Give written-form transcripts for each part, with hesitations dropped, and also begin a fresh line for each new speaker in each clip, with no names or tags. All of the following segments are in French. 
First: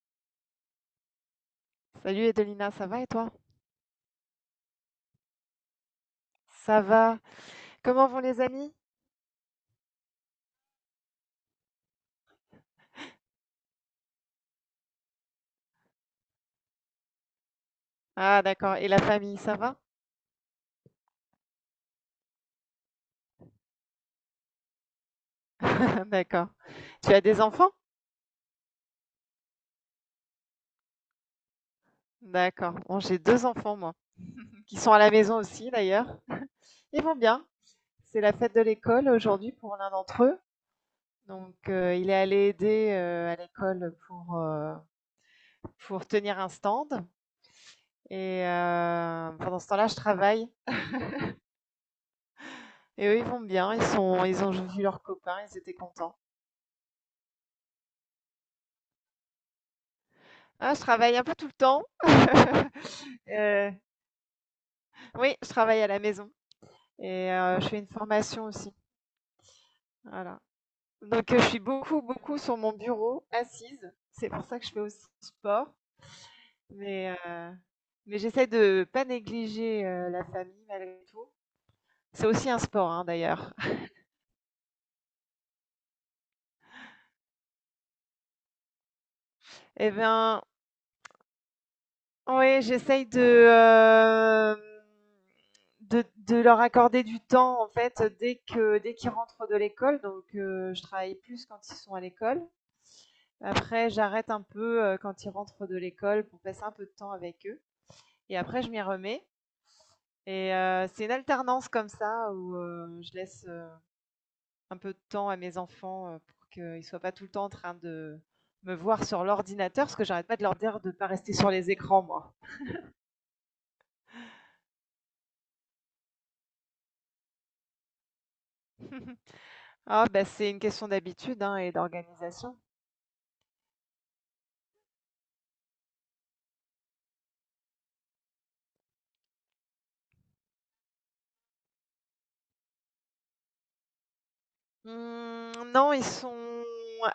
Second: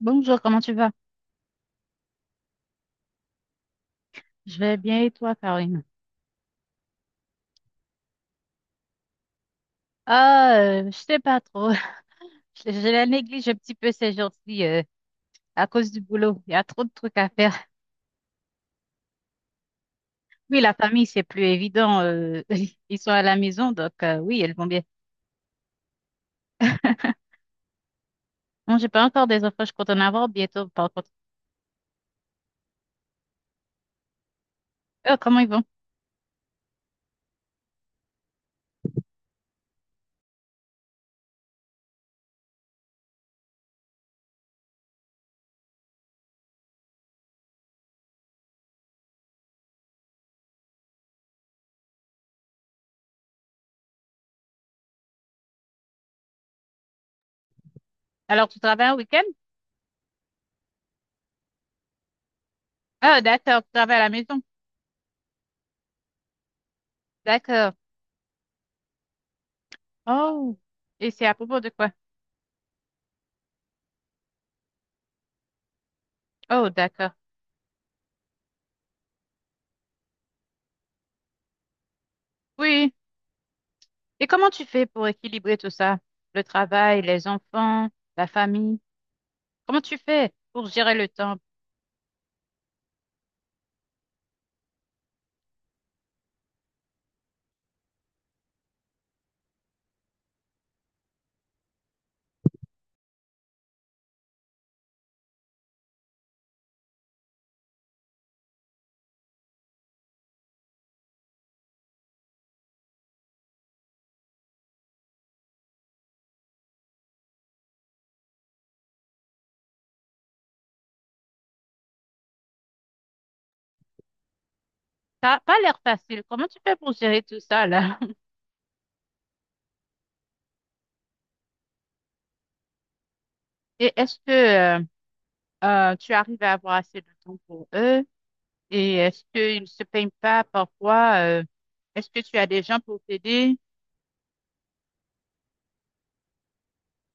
Bonjour, comment tu vas?
Salut Edelina, ça va et toi?
Je vais bien et toi, Karine?
Ça va. Comment vont les amis?
Ah, je sais pas trop. Je la néglige un petit peu ces jours-ci à cause du boulot. Il y a trop de trucs à faire.
Ah d'accord. Et la famille, ça va?
Oui, la famille, c'est plus évident. Ils sont à la maison, donc oui, elles vont bien.
D'accord. Tu as des enfants?
Non, j'ai pas encore des enfants, je compte en avoir bientôt, par contre.
D'accord. Bon, j'ai deux enfants, moi, qui sont à la
Oh,
maison
comment ils vont?
aussi d'ailleurs. Ils vont bien. C'est la fête de l'école aujourd'hui pour l'un d'entre eux. Donc, il est allé aider à l'école pour tenir un stand. Et pendant ce temps-là, je travaille. Et eux, ils vont bien. Ils sont, ils ont vu leurs copains. Ils étaient contents.
Alors, tu travailles un week-end?
Ah, je travaille un peu tout le temps.
Ah, d'accord, tu
Euh,
travailles à la maison.
Oui, je travaille à la maison et je
D'accord.
fais une formation aussi, voilà.
Oh, et c'est
Donc
à
je
propos
suis
de quoi?
beaucoup, beaucoup sur mon bureau, assise. C'est pour ça que je fais aussi du sport,
Oh,
mais
d'accord.
heu, mais j'essaie de pas négliger, la famille malgré tout. C'est aussi un sport,
Oui.
hein, d'ailleurs.
Et comment tu fais pour équilibrer tout ça? Le travail, les enfants, la famille? Comment
Et
tu fais
ben,
pour gérer le temps?
oui, j'essaye de, hem, de leur accorder du temps, en fait, dès qu'ils rentrent de l'école, donc je travaille plus quand ils sont à l'école. Après, j'arrête un peu quand ils rentrent de l'école pour passer un peu de temps avec eux. Et après, je m'y remets. Et c'est une alternance comme ça où je laisse un peu de temps à mes enfants pour qu'ils ne soient pas tout le temps en train de me voir sur l'ordinateur, parce que j'arrête pas de leur dire de ne pas rester sur les écrans, moi.
T'as pas l'air facile. Comment tu fais pour gérer tout ça là?
Ah, bah, c'est une question d'habitude hein, et d'organisation.
Et est-ce que tu arrives à avoir assez de temps pour eux? Et est-ce qu'ils ne se peignent pas parfois? Est-ce que tu as des gens pour t'aider?
Non, ils sont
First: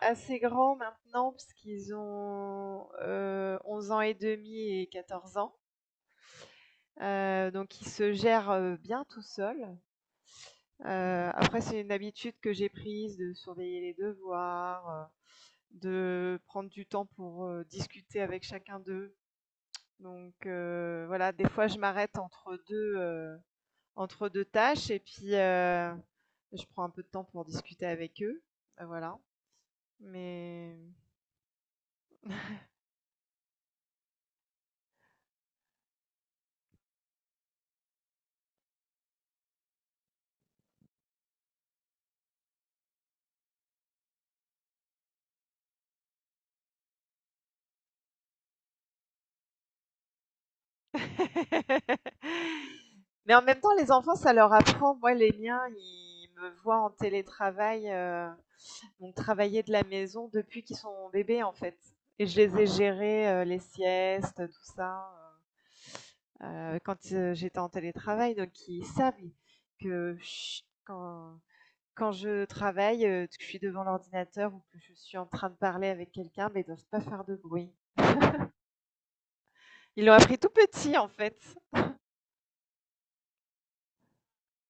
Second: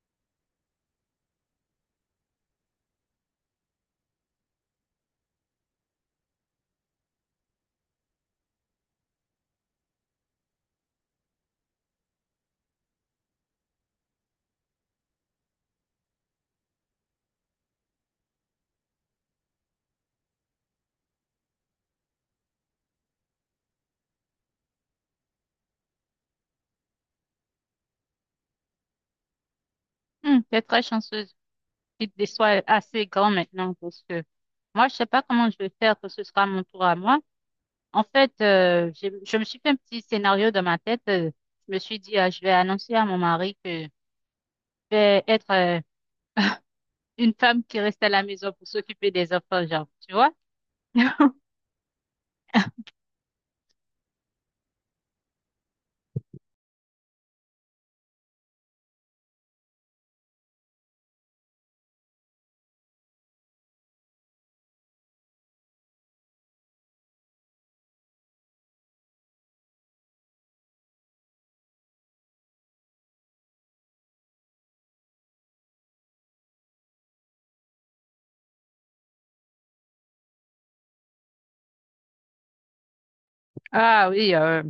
assez grands maintenant, puisqu'ils ont 11 ans et demi et 14 ans. Donc il se gère, bien tout seul. Après c'est une habitude que j'ai prise de surveiller les devoirs, de prendre du temps pour, discuter avec chacun d'eux. Donc voilà, des fois je m'arrête entre 2 tâches et puis, je prends un peu de temps pour discuter avec eux, voilà.
Hmm, t'es
Mais
très chanceuse qu'ils te soient assez grands maintenant parce que moi, je sais pas comment je vais faire que ce sera mon tour à moi. En fait, je me suis fait un petit scénario dans ma tête. Je me suis dit, ah, je vais annoncer à mon mari que je vais être une femme qui reste à la maison pour s'occuper des enfants, genre, tu vois?
mais en même temps les enfants ça leur apprend. Moi les miens, ils me voient en télétravail. Donc travailler de la maison depuis qu'ils sont bébés en fait. Et je les ai gérés, les siestes, tout ça, quand j'étais en télétravail. Donc ils savent que je- quand, quand je travaille, que je suis devant l'ordinateur ou que je suis en train de parler avec quelqu'un, mais ils ne doivent pas faire de bruit. Ils l'ont appris tout petit en fait.
Ah oui, euh,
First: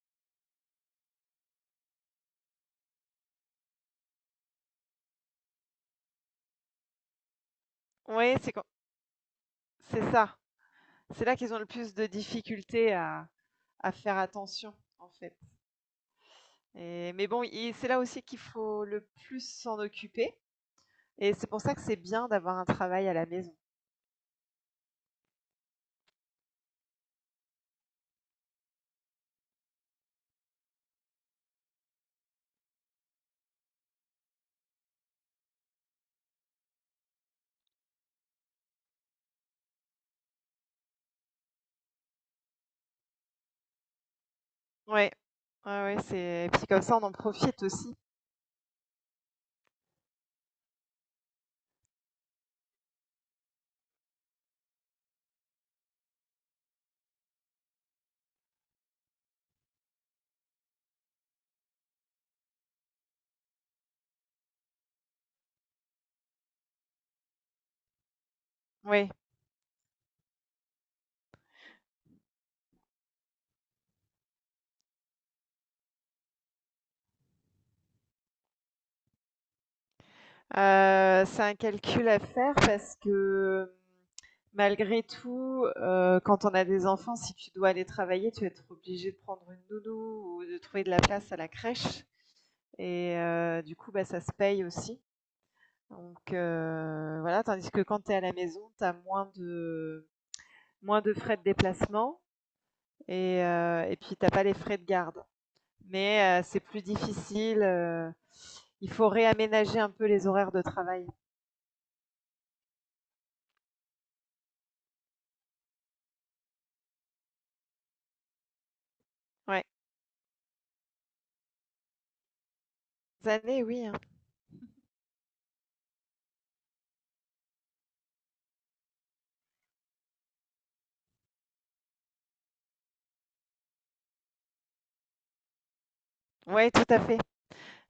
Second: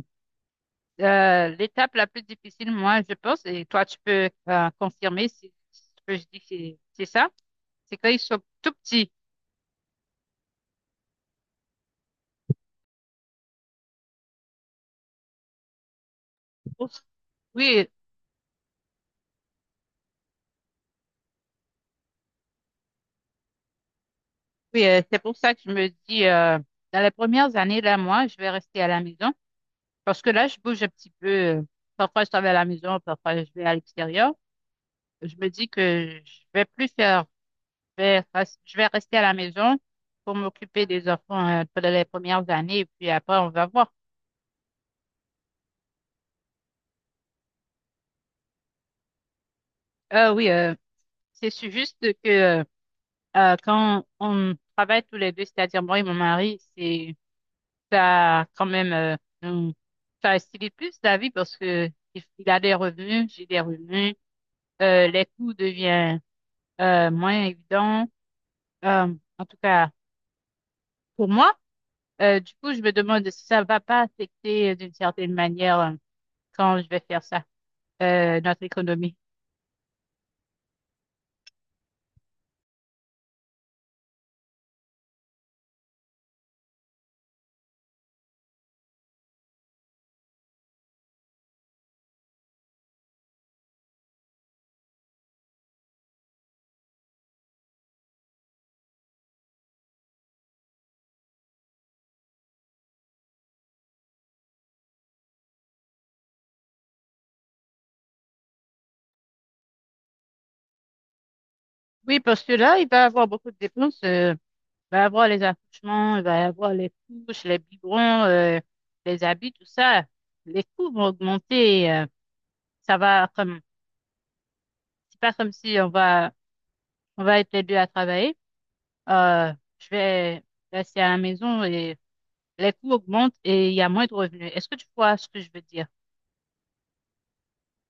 euh, l'étape la plus difficile, moi, je pense, et toi, tu peux confirmer si, si tu peux, je dis que c'est ça, c'est quand ils
Oui,
sont tout petits.
c'est ça. C'est là qu'ils ont le plus de difficultés à faire attention en fait. Et mais bon, i c'est
Oui,
là aussi qu'il faut le plus s'en occuper et c'est pour ça que c'est bien d'avoir un travail à la maison.
oui, c'est pour ça que je me dis, dans les premières années, là, moi, je vais rester à la maison parce que là, je bouge un petit peu. Parfois, je travaille à la maison, parfois, je vais à l'extérieur. Je me dis que je vais plus faire je vais rester à la maison pour m'occuper des enfants pendant les premières années et puis après on va voir.
Ouais. Ouais, ouais, c'est et puis comme ça, on en profite aussi.
Oui, juste que euh, quand on travaille tous les deux, c'est-à-dire moi et mon mari, c'est ça quand même nous- ça facilite plus la vie parce que il a des revenus, j'ai des revenus, les coûts deviennent moins évidents.
Oui,
En tout cas pour moi. Du coup, je me demande si ça va pas affecter d'une certaine manière quand je vais faire ça. Notre économie.
c'est un calcul à faire parce que, malgré tout, quand on a des enfants, si tu dois aller travailler, tu vas être obligé de prendre une nounou ou de trouver de la place à la crèche et du coup, bah, ça se paye aussi. Donc voilà, tandis que quand tu es à la maison, tu as moins de frais de déplacement et puis tu as pas les frais de garde. Mais c'est plus difficile, il faut réaménager un peu les horaires de travail.
Oui, parce que là, il va y avoir beaucoup de dépenses. Il va y avoir les accouchements, il va y avoir les couches, les biberons, les habits,
Ouais.
tout ça. Les coûts vont augmenter. Ça va
Des
comme,
années, oui, hein.
c'est pas comme si on va être les deux à travailler. Euh, je vais rester à la maison et les coûts augmentent et il y a moins de revenus. Est-ce que tu vois ce que je veux dire?
Ouais, tout à fait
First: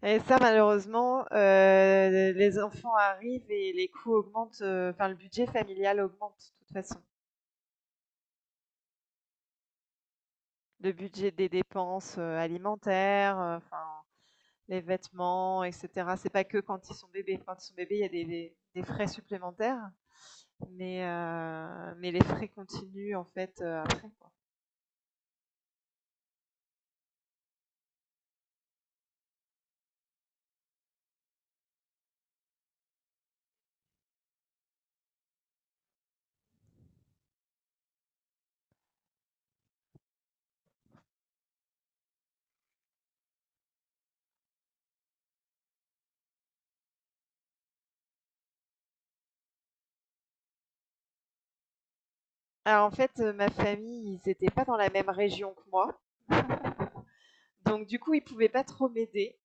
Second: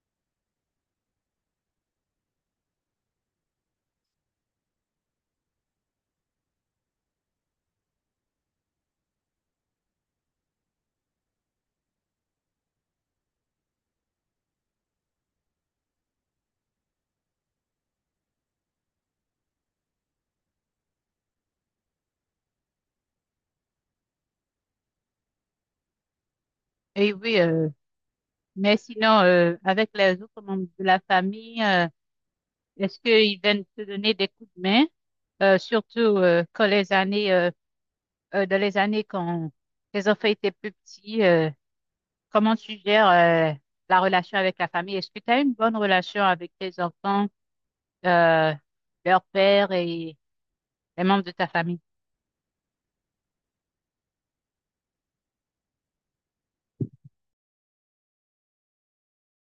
et ça malheureusement, les enfants arrivent et les coûts augmentent, enfin le budget familial augmente de toute façon. Le budget des dépenses, alimentaires, enfin les vêtements, etc. C'est pas que quand ils sont bébés. Quand ils sont bébés, il y a des, des frais supplémentaires, mais les frais continuent en fait après, quoi.
Et oui, mais sinon, avec les autres membres de la famille, est-ce qu'ils viennent te donner des coups de main, surtout quand les années, dans les années quand tes enfants étaient plus petits, comment tu gères la relation avec la famille? Est-ce que tu as une bonne relation avec tes enfants, euh, leur père et les membres de ta famille?
Alors en fait, ma famille, ils n'étaient pas dans la même région que moi, donc du coup, ils pouvaient pas trop m'aider.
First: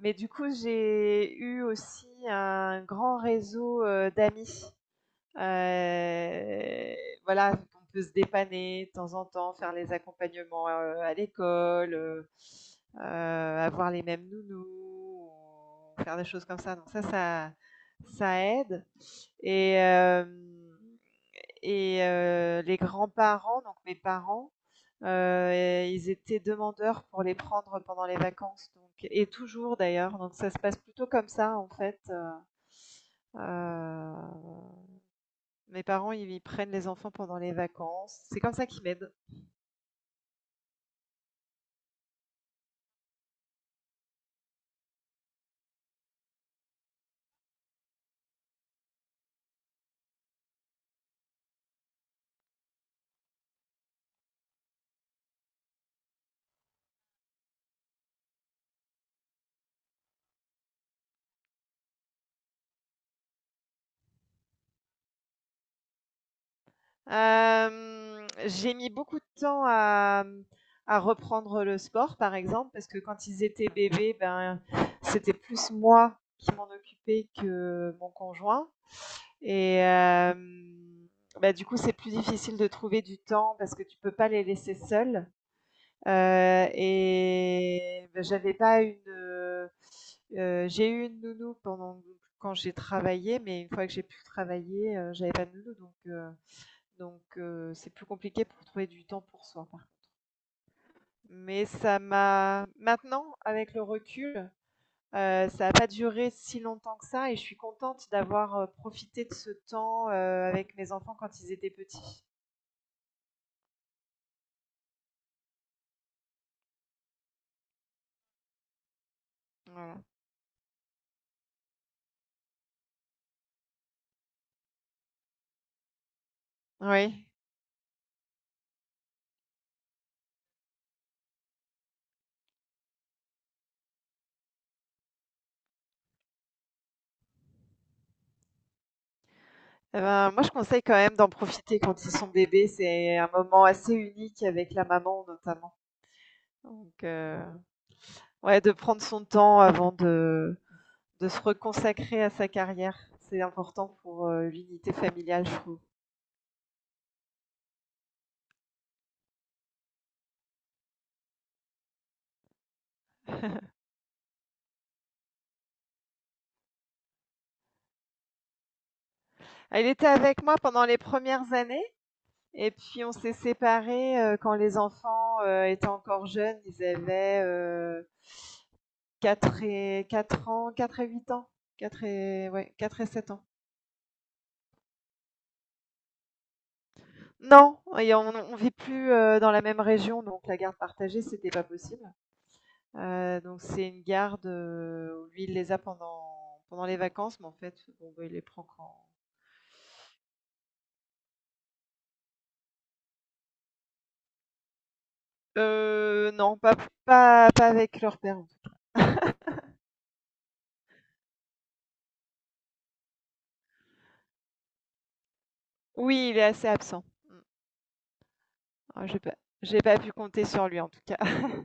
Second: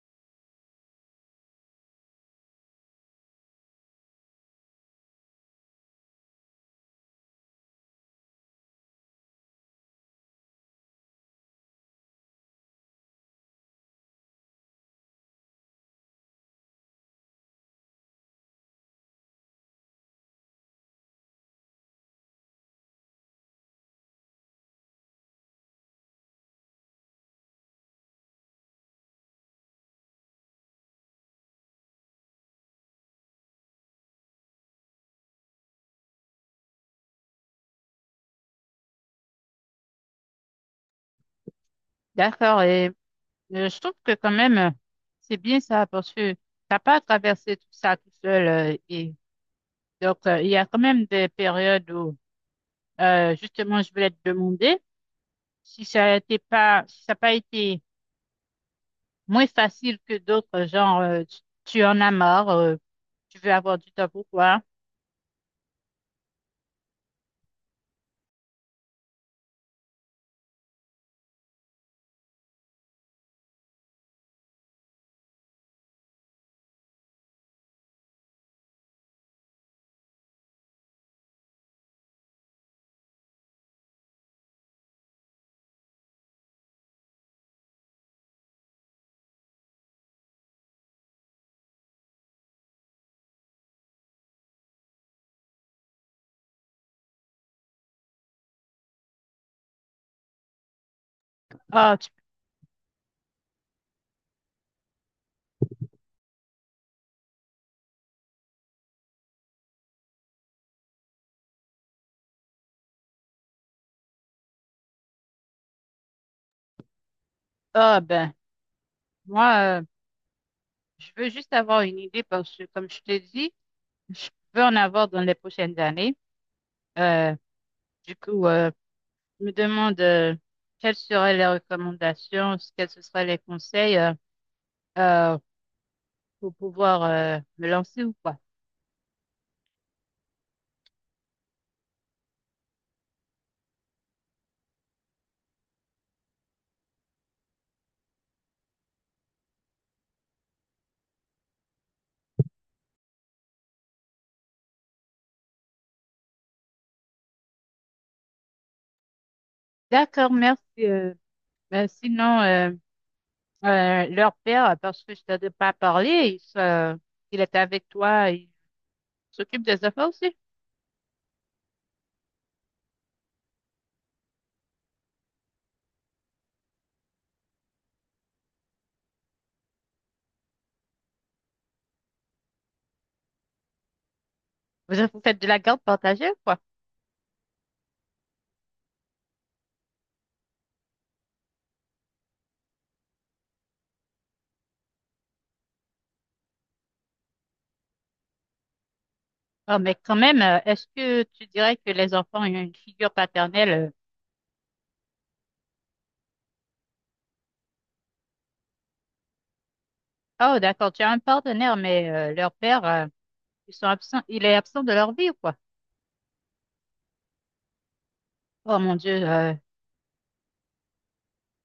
Mais du coup, j'ai eu aussi un grand réseau d'amis. Heu, voilà, on peut se dépanner de temps en temps, faire les accompagnements, à l'école, avoir les mêmes nounous ou faire des choses comme ça. Donc ça, ça aide et hem et les grands-parents, donc mes parents, heu, ils étaient demandeurs pour les prendre pendant les vacances, donc et toujours d'ailleurs, donc ça se passe plutôt comme ça en fait. Heu Mes parents, ils prennent les enfants pendant les vacances. C'est comme ça qu'ils m'aident.
D'accord. Et je trouve que quand même, c'est bien ça parce que t'as pas à traverser tout ça tout seul. Et donc, il y a quand même des périodes où, justement, je voulais te demander. Si ça n'a pas, si ça a pas été moins facile que d'autres, genre, tu en as marre, tu veux avoir du temps pour toi.
J'ai mis beaucoup de temps à reprendre le sport, par exemple, parce que quand ils étaient bébés, ben, c'était plus moi qui m'en occupais que mon conjoint et bah, du coup, c'est plus difficile de trouver du temps parce que tu peux pas les laisser seuls. Et bah, j'avais pas une, j'ai eu une nounou pendant quand j'ai travaillé, mais une fois que j'ai pu travailler, j'avais pas de nounou donc c'est plus compliqué pour trouver du temps pour soi, par contre. Mais
Ah,
ça
tu,
m'a maintenant, avec le recul, ça a pas duré si longtemps que ça et je suis contente d'avoir profité de ce temps, avec mes enfants quand ils étaient petits.
ben, moi,
Voilà.
je veux juste avoir une idée parce que, comme je te dis, je veux en avoir dans les prochaines années.
Oui.
Euh, du coup, je me demande quelles seraient les recommandations, quels ce seraient les conseils euh, pour pouvoir me lancer ou quoi.
Eh ben, moi, je conseille quand même d'en profiter quand ils sont bébés. C'est un moment assez unique avec la maman, notamment. Donc, ouais, de prendre son temps avant de se reconsacrer à sa carrière. C'est important pour l'unité familiale, je trouve.
D'accord, merci. Ben, sinon, euh, leur père, parce que je ne t'ai pas parlé, il, se- il est avec toi, il s'occupe des
Elle était
enfants aussi.
avec moi pendant les premières années. Et puis, on s'est séparés quand les enfants étaient encore jeunes. Ils avaient 4 et 4 ans, 4 et 8 ans, 4 et, ouais, 4 et 7 ans.
Vous, vous faites de la garde partagée, quoi.
Non et on vit plus, dans la même région, donc la garde partagée, c'était pas possible. Donc c'est une garde, où lui, il les a pendant les vacances, mais en fait, bon, bah, il les prend quand.
Oh, mais quand même, est-ce que tu dirais que les enfants ont une figure paternelle?
Non, pas avec leur père, en tout cas.
Oh, d'accord, tu as un partenaire, mais leur père, ils sont absents, il est absent de leur vie, quoi.
Oui, il est assez absent. Mmh.
Oh mon
Ah,
Dieu,
j'ai pas j'ai pas pu compter sur lui, en tout cas.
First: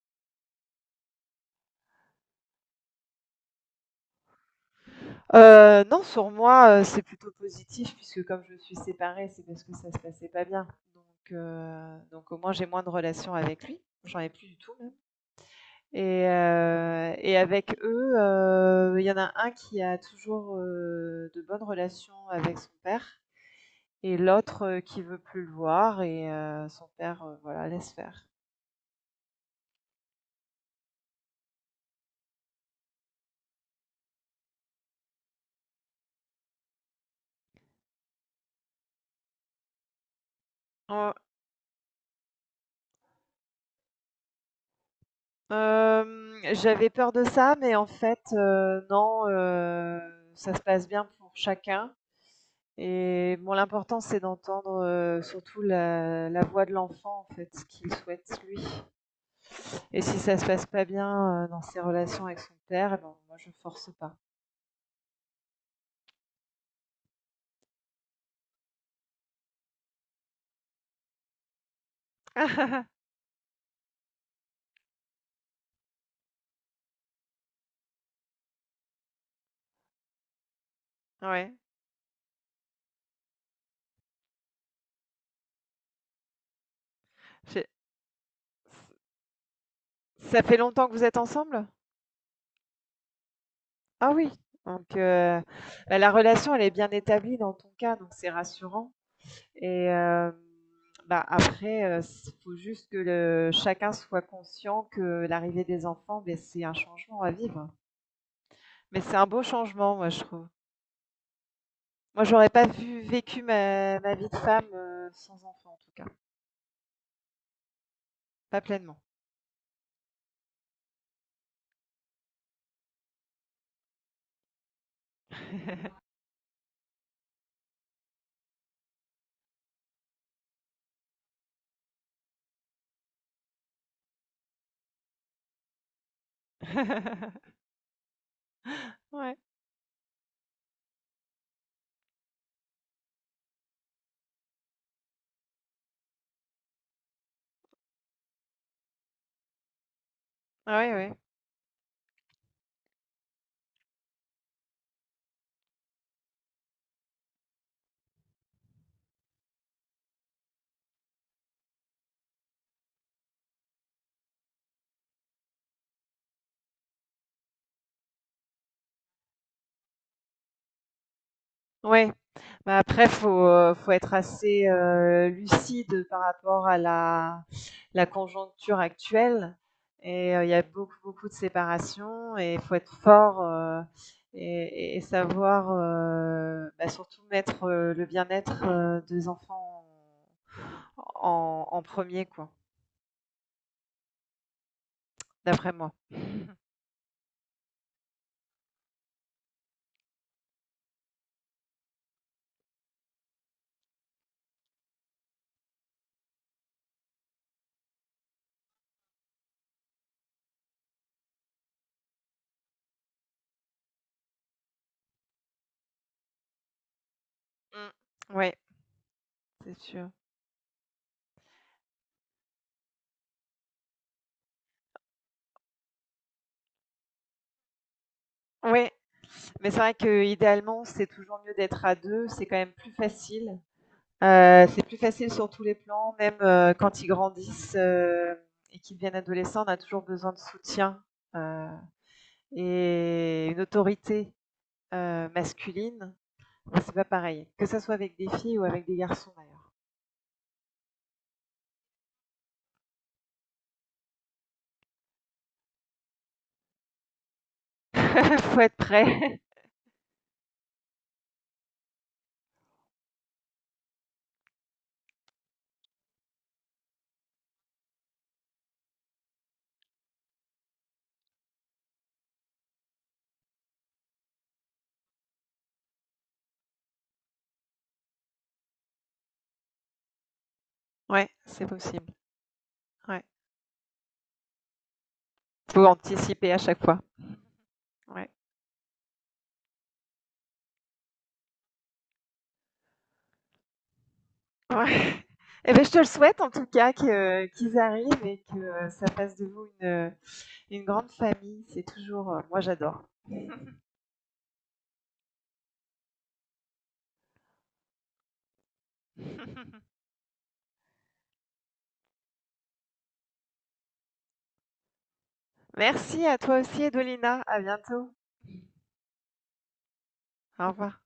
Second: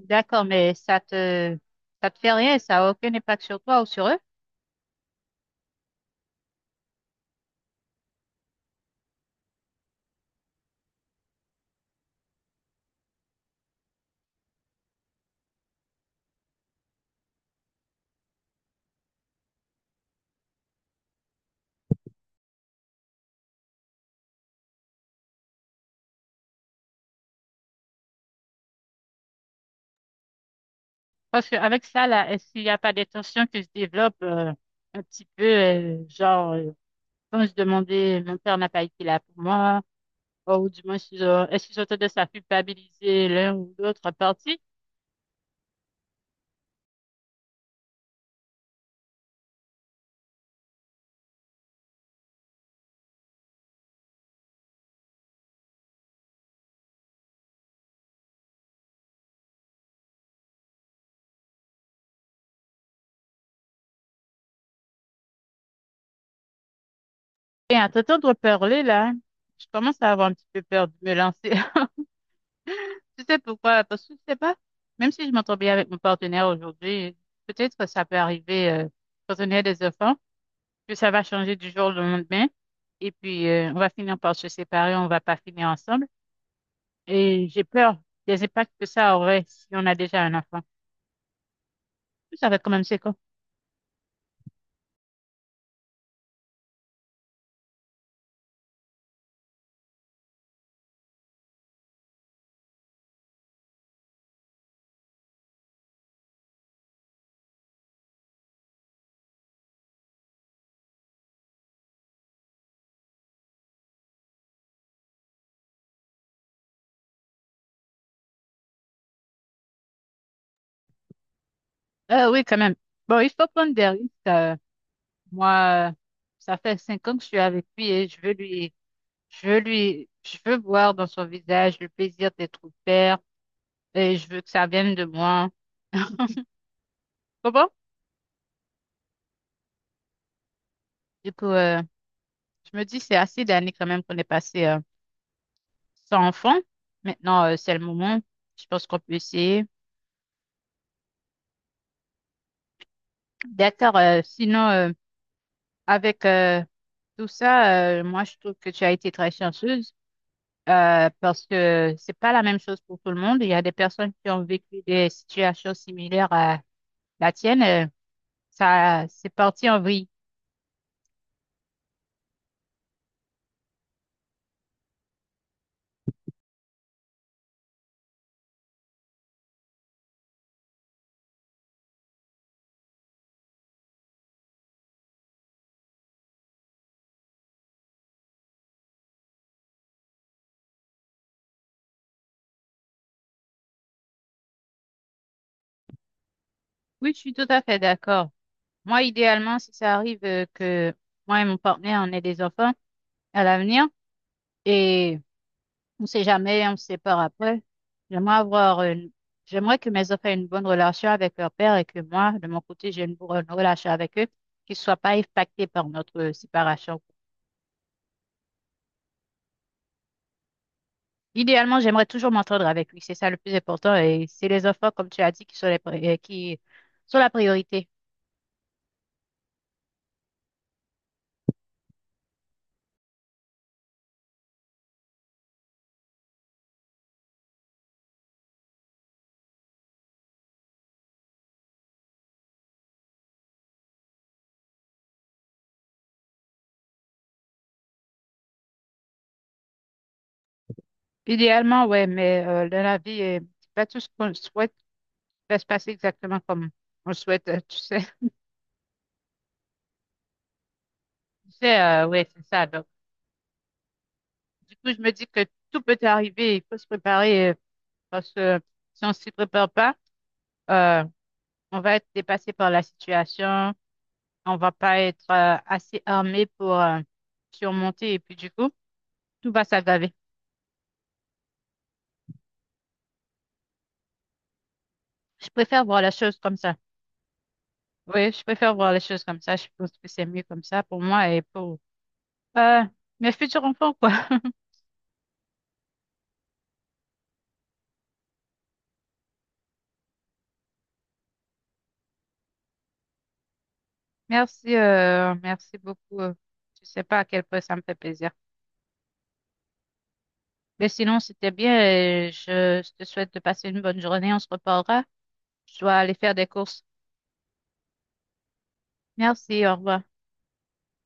d'accord, ça te fait rien, ça n'a aucun impact sur toi ou sur eux?
Non, sur moi, c'est plutôt positif puisque comme je suis séparée, c'est parce que ça se passait pas bien, donc donc au moins j'ai moins de relations avec lui. J'en ai plus du tout même. Et avec eux, il y en a un qui a toujours, de bonnes relations avec son père et l'autre, qui veut plus le voir et son père, voilà, laisse faire.
Parce qu'avec ça, là, s'il n'y a pas des tensions qui se développent, un petit peu, genre, quand je demandais, mon père n'a pas été là pour moi, ou du moins,
Oh,
si je- est-ce qu'ils ont tendance à culpabiliser l'un ou l'autre partie?
j'avais peur de ça, mais en fait, non, ça se passe bien pour chacun et bon, l'important, c'est d'entendre, surtout la voix de l'enfant, en fait, ce qu'il souhaite lui et si ça se passe pas bien, dans ses relations avec son père, eh ben, moi, je force pas.
Et à t'entendre parler, là, je commence à avoir un petit peu peur de me lancer. Tu sais pourquoi? Parce que je sais pas, même si je m'entends bien avec mon partenaire aujourd'hui, peut-être que ça peut arriver, quand on a des enfants, que ça va
Ouais.
changer du jour au lendemain, et puis, on va finir par se séparer, on va pas finir ensemble, et j'ai
J'ai
peur des impacts que ça aurait si on a déjà un
ça fait
enfant.
longtemps que vous êtes ensemble?
Ça va être quand même séquent.
Ah oui, donc bah, la relation, elle est bien établie dans ton cas, donc c'est rassurant et bah, après, il faut juste que le chacun soit conscient que l'arrivée des enfants, beh, c'est un changement à vivre. Mais c'est un beau changement, moi, je trouve. Moi, j'aurais pas vu vécu ma vie de femme, sans enfant, en tout cas, pas pleinement.
Oui, quand même. Bon, il faut prendre des risques. Moi, ça fait 5 ans que je suis avec lui et je veux voir dans son visage le plaisir d'être père et je veux que ça vienne de moi. Comment?
Ouais.
Du coup, je me dis, c'est assez d'années quand même qu'on est passé sans enfant. Maintenant, c'est le moment. Je pense qu'on peut essayer.
Ouais, ouais.
D'accord. Sinon, avec tout ça, moi, je trouve que tu as été très chanceuse. Parce que c'est pas la même chose pour tout le monde. Il y a des personnes qui ont vécu des situations similaires à la tienne. Ça, c'est parti en vrille.
Ouais, bah, après faut être assez, lucide par rapport à la conjoncture actuelle et il y a beaucoup, beaucoup de séparations et faut être fort, et savoir, bah, surtout mettre, le bien-être, des enfants en 1 quoi, d'après moi.
Oui, je suis tout à fait d'accord. Moi, idéalement, si ça arrive que moi et mon partenaire, on ait des enfants à l'avenir et on sait jamais, on se sépare après, j'aimerais avoir une- j'aimerais que mes enfants aient une bonne relation avec leur père et que moi, de mon côté, j'ai une bonne relation avec eux, qu'ils soient pas impactés par notre séparation.
Mmh. Ouais, c'est sûr.
Idéalement, j'aimerais toujours m'entendre avec lui. C'est ça le plus important. Et c'est les enfants, comme tu as dit, qui sont, qui sont la priorité.
Oui, mais c'est vrai qu'idéalement, c'est toujours mieux d'être à 2, c'est quand même plus facile. C'est plus facile sur tous les plans, même quand ils grandissent et qu'ils deviennent adolescents, on a toujours besoin de soutien euh, et une autorité masculine. Bon, c'est pas pareil, que ça soit avec des filles ou avec des garçons d'ailleurs.
Idéalement, ouais, mais dans la vie, c'est pas tout ce qu'on souhaite va se passer exactement comme on le souhaite, tu sais.
Faut être prêt.
Tu sais, ouais, c'est ça. Donc, du coup, je me dis que tout peut arriver. Il faut se préparer parce que si on s'y prépare pas, euh, on va être dépassé par la situation. On va pas être assez armé pour surmonter. Et puis, du coup, tout va s'aggraver.
Ouais, c'est possible. Ouais.
Je préfère
Faut
voir les choses
anticiper
comme
à
ça.
chaque fois. Ouais.
Oui, je préfère voir les choses comme ça. Je pense que c'est mieux comme ça pour moi et pour euh, mes futurs enfants, quoi.
Ouais. Eh ben, je te le souhaite en tout cas qu'ils arrivent et que ça fasse de vous une, grande famille. C'est toujours, moi j'adore.
Merci, merci beaucoup. Je sais pas à quel point ça me fait plaisir. Mais sinon, c'était bien. Et je te souhaite de passer une bonne journée. On se reparlera. Je dois aller
Merci
faire
à
des
toi
courses.
aussi, Edolina. À bientôt.
Merci, au revoir.
Au revoir.